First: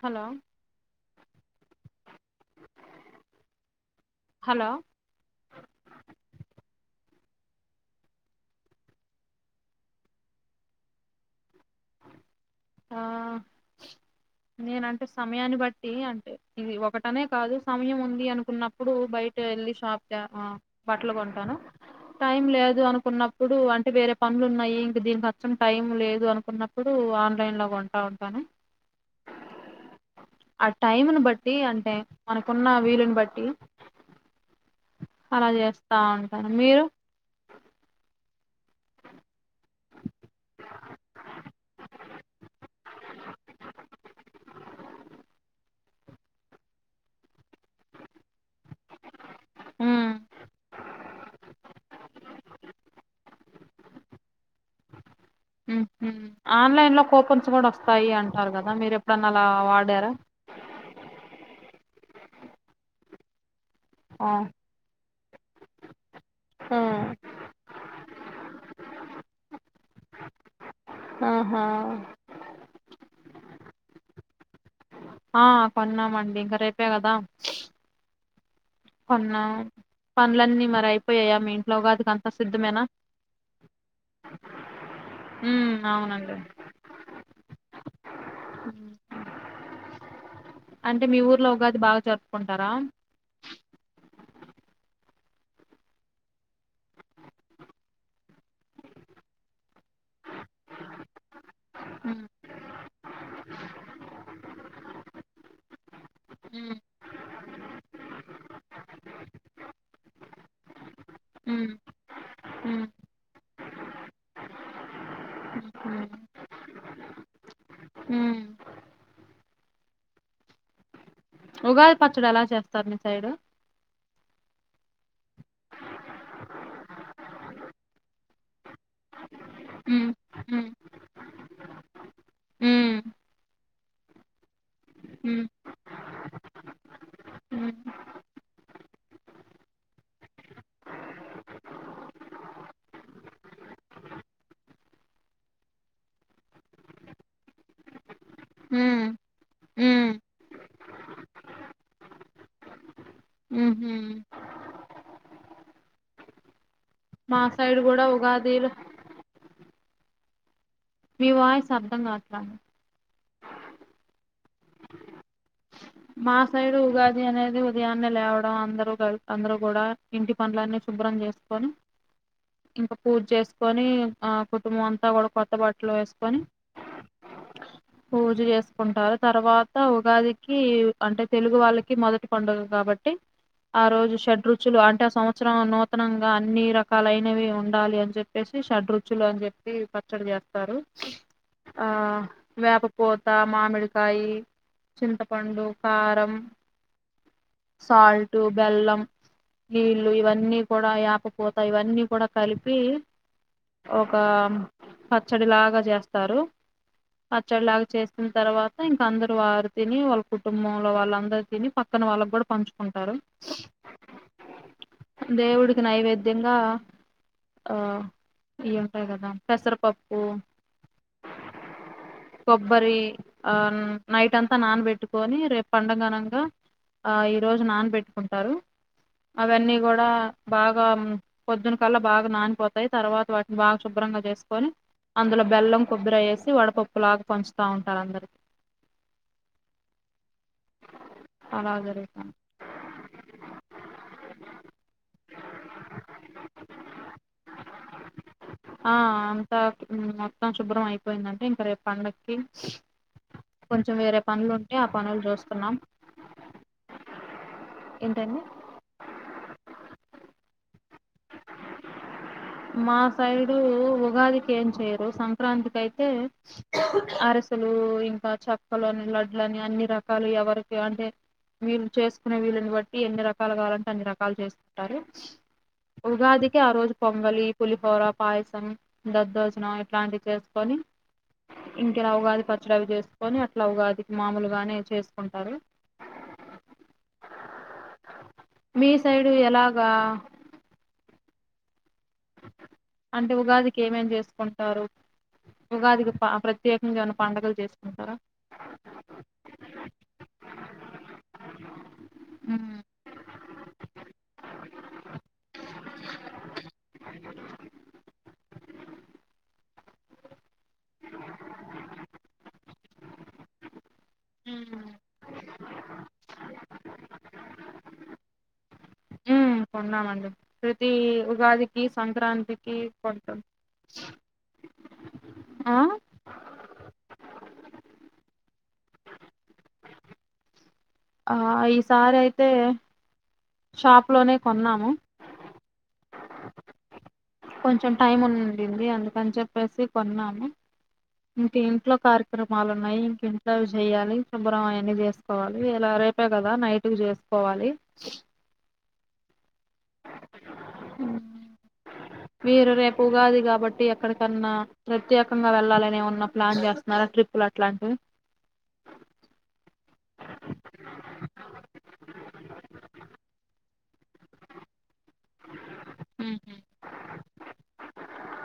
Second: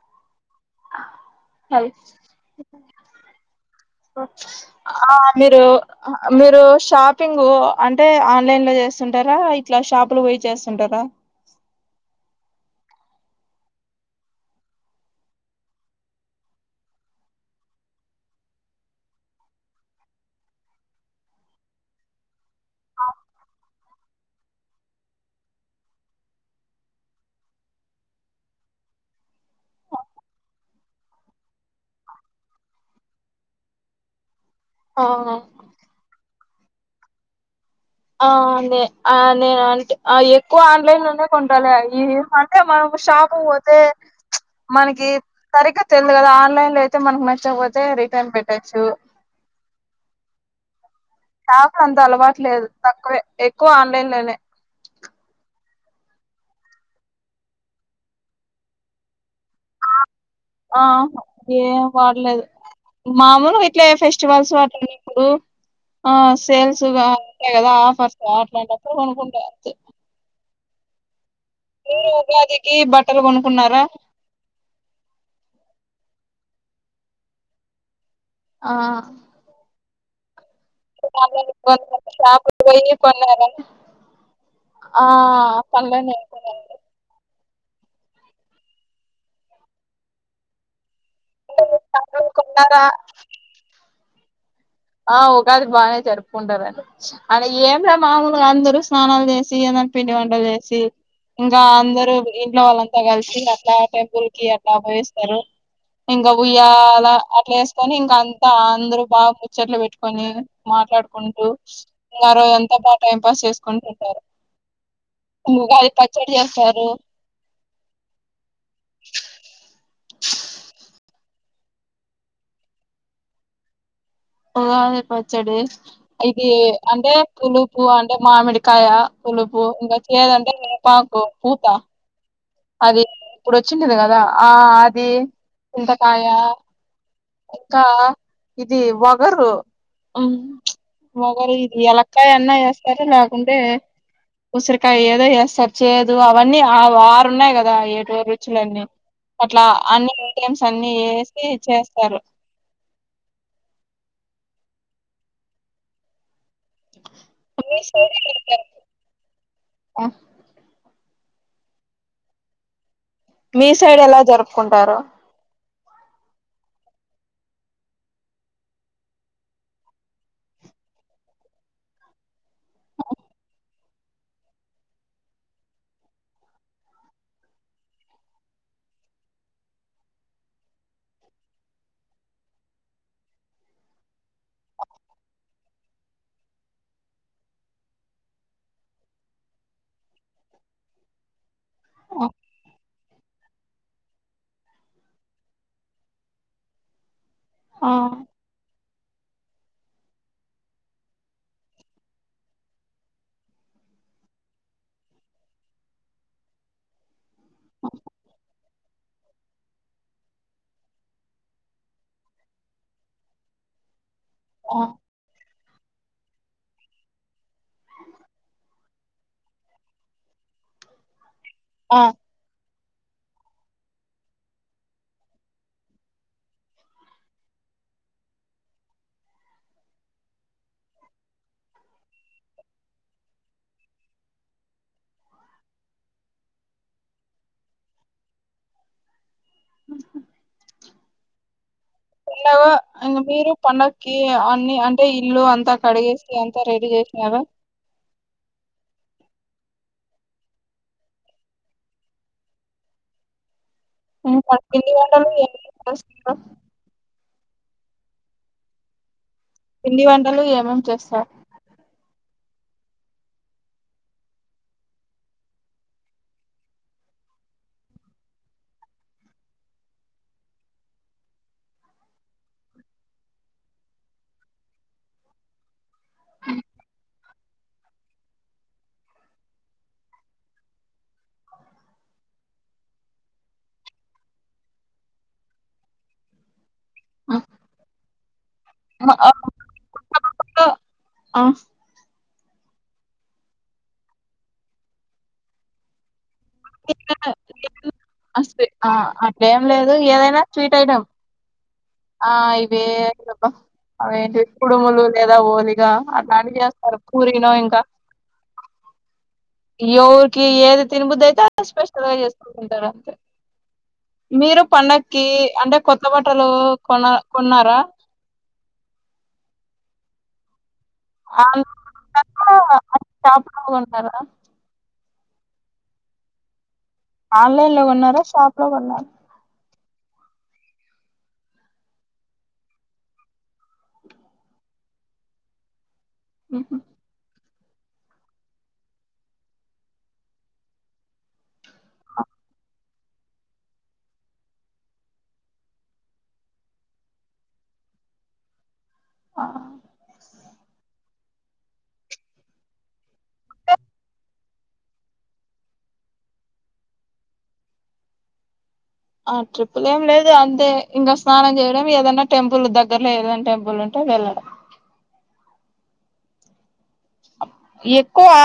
Hello లైఫ్స్ hello ఆ మీరు మీరు షాప్ షాపింగ్ అంటే ఆన్లైన్ లో చేస్తుంటారా ఇట్లా షాపులు పోయి చేస్తుంటారా ఆ నేనంటే సమయాన్ని బట్టి అంటే ఇది ఒకటనే కాదు సమయం ఉంది అనుకున్నప్పుడు బయట వెళ్ళి షాప్ గా ఆ బట్టలు కొట్టాను టైము లేదు అనుకున్నప్పుడు అంటే వేరే పనులు యి ఇంక దీనికి అచ్చం టైం లేదు అనుకున్నప్పుడు ఆన్లైన్ లో కొంటా ఉంటాను ఆ టైమును బట్టి అంటే మనకున్న వీలుని బట్టి ఆ అలా చేస్తా ఉంటారు మీరు ఆ నేను అంటే ఎక్కువ ఆన్లైన్ లో నే కొంటా అంటే మన షాప్ పోతే మనకి సరిగగా తెలిదు కదా ఆన్లైన్ లో అయితే మనకు నచ్చ ఇచ్చిపోతే రిటర్న్ పెట్టచ్చు ఉమ్ నాకు అంత అలవాటు లేదు తక్కువే ఎక్కువ ఆన్లైన్ లోనే ఆన్లైన్ లో కూపన్స్ కూడా వస్తాయి అంటారు కదా మీరు ఎప్పుడన్నా అలా వాడారా ఆ ఏం వాడలేదు మామూలు ఇంట్లో ఆ ఫెస్టివల్స్ వాటి ఇప్పుడు ఆ ఆ సేల్స్గా ఉంటాయి కదా ఆఫర్స్ అట్లాంటిప్పుడు కొనుకుంట ఆహా మీరు ఉగాదికి బట్టలు కొనుకున్నారా ఆ కొన్నామండి ఇంకా రేపే కదా కొన్నా పనులన్నీ మరి అయిపోయాయా మీ ఇంట్లో ఉగాదికి అంతా సప సిద్ధమేనా వెయ పన్నార [inaudible] ఆ ఉమ్ పనులు అన్ని అవునండి అయిపోయినాయి ఉమ్. అంటే మీ ఊర్లో ఉగాది బాగా బట్టలు జరుపుకుంటారా కొన్నారా? ఆ ఉగాది బానే జరుపుకుంటారండి అడా ఏమి లే మామూలుగా అందరూ స్నానాలు చేసి ఏ పిండి వంటలు చేసి ఇంకా అందరు ఉమ్ ఇంట్లో వాళ్ళంతా కలిసి అట్లా టెంపుల్ కి అట్లా పోయివస్తారు ఇంకా ఉమ్ ఉయ్యాల అట్లా వేసుకని ఇంక అంత అందరు బాగా చెట్లు పెట్టుకని మాట్లాడుకుంటూ ఉమ్ ఇంగ ఆ రోజు అంత ఉమ్ బాగా టైం పాస్ చే కుంటుంటారు ఉగాది ఉమ్ పచ్చడి చేస్తారు ఉమ్. ఉగాది పచ్చడి ఎలా చేస్తారు మీ సైడు ఉగాది పచ్చడి ఇది అంటే పులుపు అంటే మామిడికాయ పులుపు ఇంకా ఉమ్ చేదు అంటే ఉమ్ వేపకు పూతా ఉమ్ అది ఇప్పుడు వచ్చిండది కదా ఆ అది ఉమ్ చింతకాయ ఉమ్ ఇంకా ఇది వగరు ఉమ్ వగరు ఇది ఎలకాయ అన్నా వేస్తారు లేకుంటే ఉసిరికాయ ఏదో చేస్తారు చేదు అవన్నీ ఆ ఆరు ఉన్నాయి కదా ఏడురు రుచులన్నీ ఉమ్ అట్లా ఉమ్ అన్ని ఐటమ్స్ అన్ని వేసి చేస్తారు ఉమ్ ఉమ్ మా సైడ్ కూడా ఉగాదిలు ఆ మీ వాయిస్ అర్థం కావట్ల మీ సైడ్ ఎలా జరుపుకుంటారు మా సైడ్ ఉగాది అనేది ఉదయాన్నే లేవడం అందరుూ అందరు కూడా ఇంటి పనులన్నీ చ శుభ్రం చేసుకొని ఇంకా పూజ చేసుకొని ఆ కుటుంబం అంతా కూడా కొత్త బట్టలు వేసుకొని పూజ చేసుకుంటారు తర్వాత ఉగాదికి అంటే తెలుగు వాళ్ళకి మొదటి పండుగ కాబట్టి ఆ రోజు షర్ట్ రుచులు అంటే ఆ సంవత్సరం నంగా అన్ని రకాలైనవి ఉండాలి అని చెప్పేసి షడ్రుచులు అని చెప్పి చేస్తారు ఆ వేప పూత మామిడికాయ చింతపండు కారం ఆ సాల్ట్ బెల్లం నీళ్ళు ఇవన్నీ కూడా వేపపూతా ఇవన్నీ కూడా కలిపి ఒక పచ్చడిలాగా చేస్తారు పచ్చడిలాగా చేసిన తర్వాత ఇంక అందరు వారు తిని వాళ్ళు కు టుంబంలో వాళ్ళందరు తిని పక్కన వాళ్ళకి కూడా పంచుకుంటారు ఆ దేవుడికి నైవేద్యంగా ఆ ఏ ట్టాయ్ కదా పెసరపప్పు ఆ బరి ఆ నైట్ అంతా నాన్ బెట్ కోని రేపు పండగనంగా ఆ ఈ రోజు నానబెట్టుకుంటారు అవన్నీ కూడా బాగా పొద్దున్న కల్లా బాగా నానిపోతాయ్ తర్వాత వాటిని బాగా శుభ్ర బ్రాంగా చేసుకొని అందులో బెల్లం కొబ్బర ఏసి వడపప్పు లాగా పంచుతా ఉంటారు అందరికి అలా జరుగుత లో ఇంగ మీరు పండగకి అన్ని అంటే ఇల్లు అంతా కడిగేసి అంత రెడీ చేసినరా ఆ ఆ ఆ హు మొత్తం శుభ్రం అయిపోయిందండి ఇంకా రేపు పండక్కి కొంచెం వేరే పనులు ఉంటే ఆ పనులు చూస్ స్త ఏంటండి జెస్స మా సైడు ఉగాదికి ఏం చేయరు సంక్రాంతికి అయితే అరిసలు కు ఇంకా చెక్కలు అని లడ్ల అని అన్ని రకాలు ఎవరికి అంటే వీళ్ళు చేసుకునే వీళ్ళని బట్టి ఎన్ని రకాలు కావాలంటే అన్ని రకాలు చేసుకుంటారు ఉగాదికి ఆ రోజు పొంగలి పులిహోర పాయసం దద్దోజనం ఇట్లాంటివి చేసుకొని ఇంకెలా ఉగాది పచ్చడి అవి చేసుకొని అట్లా ఉగాదికి మామూలుగానే చేసుకుంటారు మీ సైడు ఎలాగా ఆ అంటే ఉగాదికి ఏమేం చేసుకుంటారు ఉగాదికి ప వ ప్రత్యేకంగా ఏమైనా పండుగలు చేసుకుంటారా అట్ల ఏం లేదు ఏదైనా స్వీట్ ఐటెం ఆ ఉమ్ ఇవే అవేంటి కుడుములు లేదా ఓలిగా అట్లాంటి చేస్తారు పురిలో ఇంకా ఎవరికి ఏది తిినబుద్దయితే అది స్పెషల్ గా చేసుకుం తింటారా మీరు పండక్కి అంటే కొత్త బట్టలు కొన కొన్నారా హు కొన్నామండి ప్రతి ఆన్ ఉగాదికి సంక్రాంతికి కొంటం షాప్ లో కొన్నారా ఆ ఆన్లైన్ లో కొన్నారా షాప్ లో కొన్నా ఆ ఈసారైతే షాప్ లోనే కొన్నాము అహ కొంచెం టైం ఉండింది అందుకని చెప్పేసి కొన్నాము హు తింట్లో కార్యక్రమాలు ఉన్నాయి ఇంట్లో చెయ్యాలి శుభ్రం అవన్నీ చేసుకోవాలి ఇలా రేపె కదా నైట్ కు చేసుకోవాలి ఆ మీరు రేపు ఉగాది కాబట్టి ఎక్కడికన్నా ప్రత్యేకంగా వెళ్ళాలని ఏమన్నా ప్లాన్ చేస్తున్నారా ట్రిప్పులు అట్లాంటివి ఆ ట్రిప్పులు ఏం లేదు అంతే ఇంగ స్నానం చేయడం ఏదన్నా టెంపుల్ దగ్గరలో ఏదైన టెంపుల్ ఉంటే వెళ్లడ మ్ హు అ ఎక్కువా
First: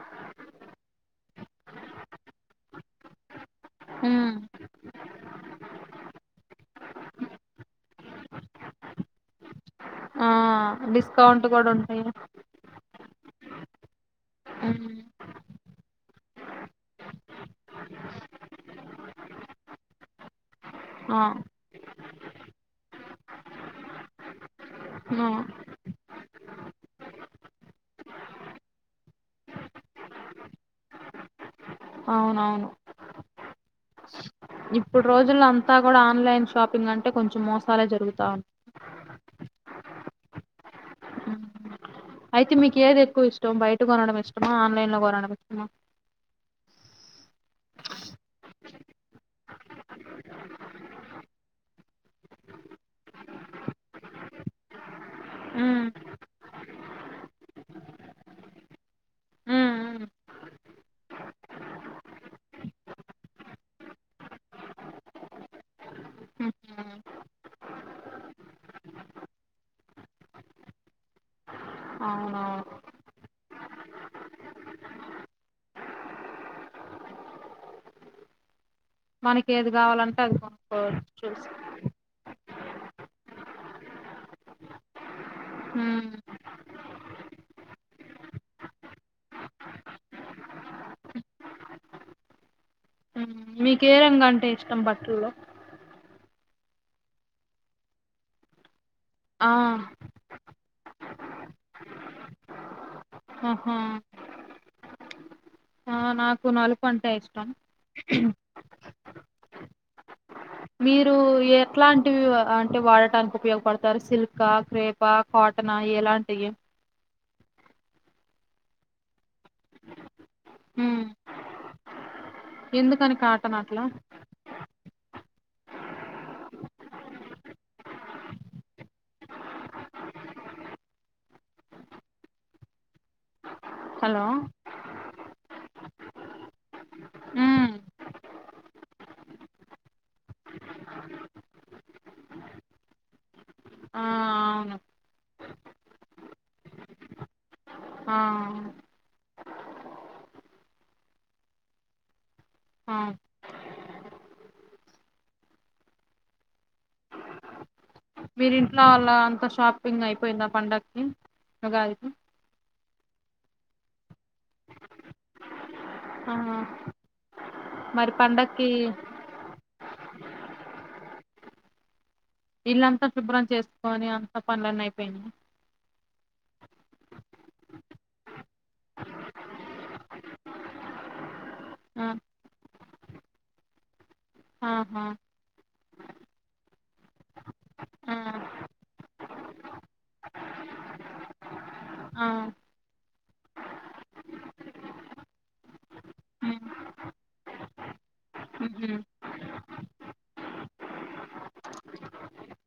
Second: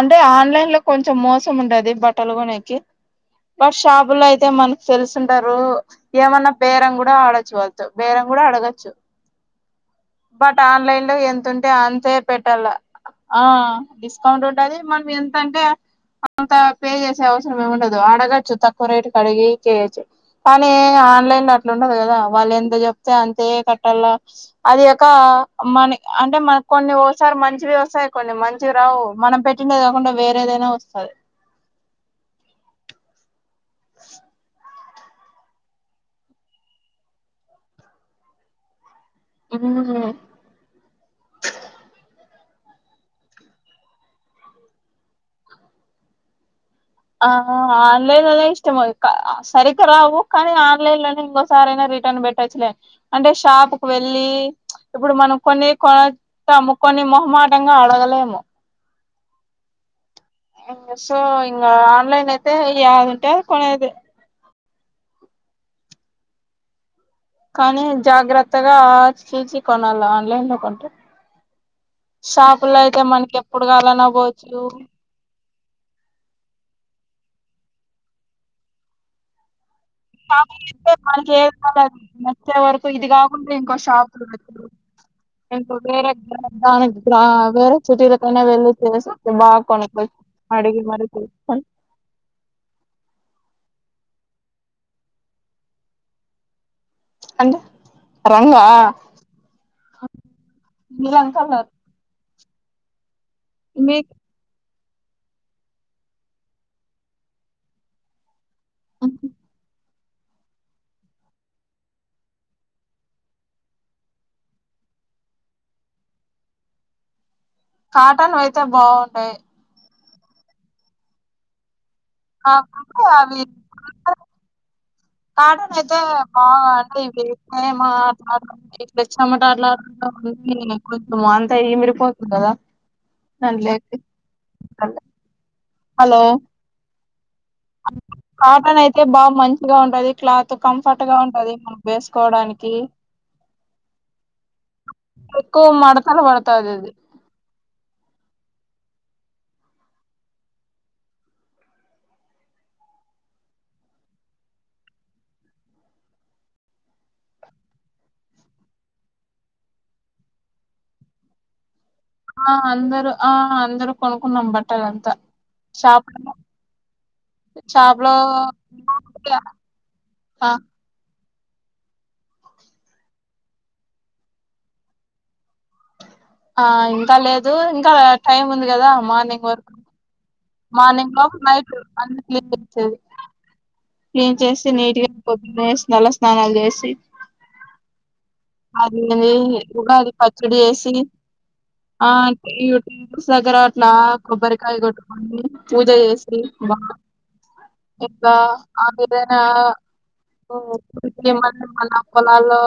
అంటే ఆన్లైన్ లో కొంచెం మోసం ఉంటాది బట్టలు కొనేకి వాడు షాపు లో ఉమ్, అయితే మనకి తెలిసి ఉంటారు. ఏమన్నా బేరం కూడా ఆడొచ్చు వాల్ తో బేరం కూడా అడగచ్చు ఆ బట్ ఆన్లైన్ లో ఎంత డిస్కౌంట్ కూడా ఉంటే ఉంటాయి అంతే పెట్టల్ల ఆ డిస్కౌంట్ ఉంటది మనం ఎంతంటే అంత పే చేసే అవసరం ఏమి ఉండదు అడగచ్చు తక్కువ రేటుకి అడిగి చెయ్యొచ్చు కానీ ఆ ఆన్లైన్ లో అట్లా ఉండదు కదా వాళ్ళు ఎంత చెప్తే అంతే కట్టల్ల అది కాక ఆ మని అంటే మనకి కొన్ని ఓసారి మంచివే వస్తాయి కొని మంచివి రావు మనం పెట్టిండేది కాకుండా వేరేదైనా వస్తాది అవునవును ఇప్పుడు రోజుల్లో అంతా కూడా ఆన్లైన్ షాపింగ్ అంటే కొంచెం మోసాలే జరుగుతా ఉన్ ఊ అయితే మీకు ఏది ఎక్కువ ఇష్టం బయట కొనడం ఇష్టమా ఆన్లైన్ లో కొనడం ఇష్టమా ఆ ఆన్లైన్ లోనే ఇష్టం మో ఆ క సరిక రావు కానీ ఆన్లైన్ లోనే ఇంకో సారైనా రిటర్న్ పెట్టొచ్చులే అంటే షాప్ కు వెళ్ళి ఇప్పుడు మనం కొన్ని ఉమ్, కొతాము కొన్ని మొహమాటంగా అడగలేము ఉమ్, ఉమ్. ఇంక సో ఇంగ ఆన్లైన్ అయితే యాది ఉంటే అది కొనేది ఉహుం. కానీ జాగ్రత్తగా ఆచిచి కొనాల ఆన్లైన్ లో కొంటే అవునవును షాపుల్లో అయితే మనకి ఎప్పుడు కావాలన్నా పోవచ్చు మనకి ఏది కావాలంటే అది కొనుక్కోవచ్చు [unintelligible] మనకి చూసి. ఏది కావాలో అది తే వరకు ఇది కాకుండా ఇంకో షాప్ లు వెతులు ఇంకో ఉమ్ వేరే దానికి బ్రా వేరే చిటీలకైనా వెళ్ళి చేస్తే బా కొనుక్కోవచ్చు అడిగి మరి ఉ మీకే రంగు అంటే ఇష్టం బట్టల్లో అండి రంగా ఆ నీలం కలర్ ఆహా మీకు ఆ నాకు నలుపు అంటే ఇష్టం ఉహు ఆహా మీరు ఎట్లాంటివి అంటే వాడటానికి ఉపయోగపడతారు సిల్క్ ఆ క్రేప్ ఆ కా టన ఎలాంటివి కాటన్ వైతే బాగుండాయి ఉమ్ ఆ కు కు ఎందుకని అలని కాటన్ అట్లా కాటన్ అయితే బా అంటే మా [unintelligible] చెమట అట్లా అంతా కుంతి కొంచెము అంత ఈమెరిపోతుంది కదా తన లేకు హలో హా హలో ఉమ్ అ కాటన్ అయితే బా మంచిగా ఉంటది క్లాత్ కంఫర్ట్ గా ఉంటది మనం వేసుకోవడానికి ఆ అవును ఎక్కువ మడతలు పడతాది అది ఆ ఆ వీరి ఇంట్లో వాళ్ళ అంత షాపింగ్ అయిపోయింద పండక్కి ఉగాది కి ఆ అందరు ఆ అందరు కొనుకున్నాం బట్టలు అంతా షాప్ లోనే ఆ షాప్ లో మరి పండక్కి [unintelligible] హా ఇల్లంత శుభ్రం చేసుకొని అంత పనులన్నీ అయిపోయినాయి ఆ ఇంకా లేదు ఇంకా ఆ టైం ఉంది కదా మార్నింగ్ వరకు మార్నింగ్ లోపు నైట్ ఆ అంత క్లీన్ చేసిది క్లీన్ చేసి నీట్ ఆహా గా పొద్దున లేసి మల్ల స్నానాలు చేసి అదేలే ఉగాది పచ్చడి వేసి ఆ [unintelligible] దగ్గర అట్లా కొబ్బరికాయ కొట్టుకని పూజ చేసి ఇంకా ఆ ఉహు విదనా ఇగా [unintelligible] పొలాల్లో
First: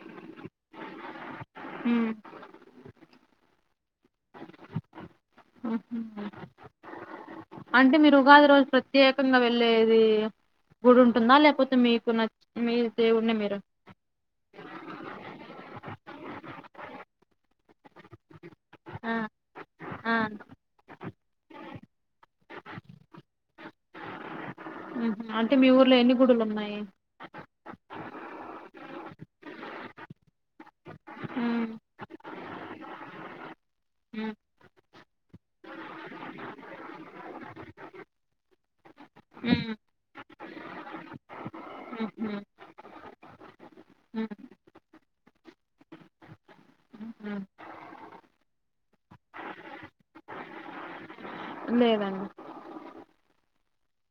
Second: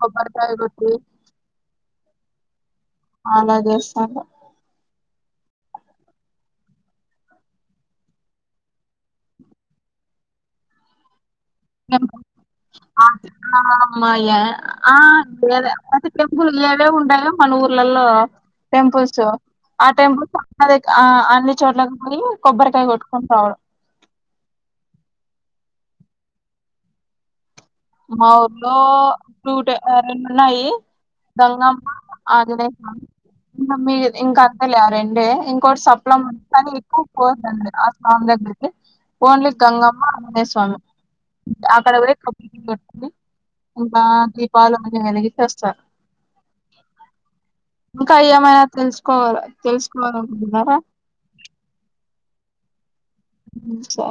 కొబ్బరికాయ కొట్టి ఉమ్మ్ అలా చేస్తాను ఉహు అంటే మీరు ఉగాది రోజు ప్రత్యేకంగా వెళ్ళేది గుడి ఉంటుందా లేకపోతే లేకపోతే మీకు [unintelligible] మి దేవున్నే మీరు అమ్మాయ ఆ అతే టెంపుల్ ఏవే ఉంటాయో మన ఊర్లలో ఆ టెంపుల్స్ ఆ టైమ్ లో అ అన్ని చోట్ల పోయి కొబ్బరికాయ కొట్టుకుంటాడు హ అంటే మీ ఊర్లో ఎన్ని గుడులు ఉన్నాయి మా ఊర్లో నూటరెండున్నాయి ఉమ్ గంగమ్మ ఆంజనేయస్వామి ఇకా మీ ఉమ్ ఇంకా అంత లే రెండె ఇంకోటి సప్లం కాని ఎక్కువ పోందండి ఆ స్లామ్ దగ్గర ఓన్లీ గంగమ్మ ఆంజనేయ స్వామి అక్కడ కూడా ఉమ్ ఎప్పుడు ఇంకా ఉహు దీపాళ వెలిగి చేస్తారు ఉహు ఇంకా ఏమైనా తెలుసుకోవాల తెలుసుకోవాలంటున్నారా లేదండి సరే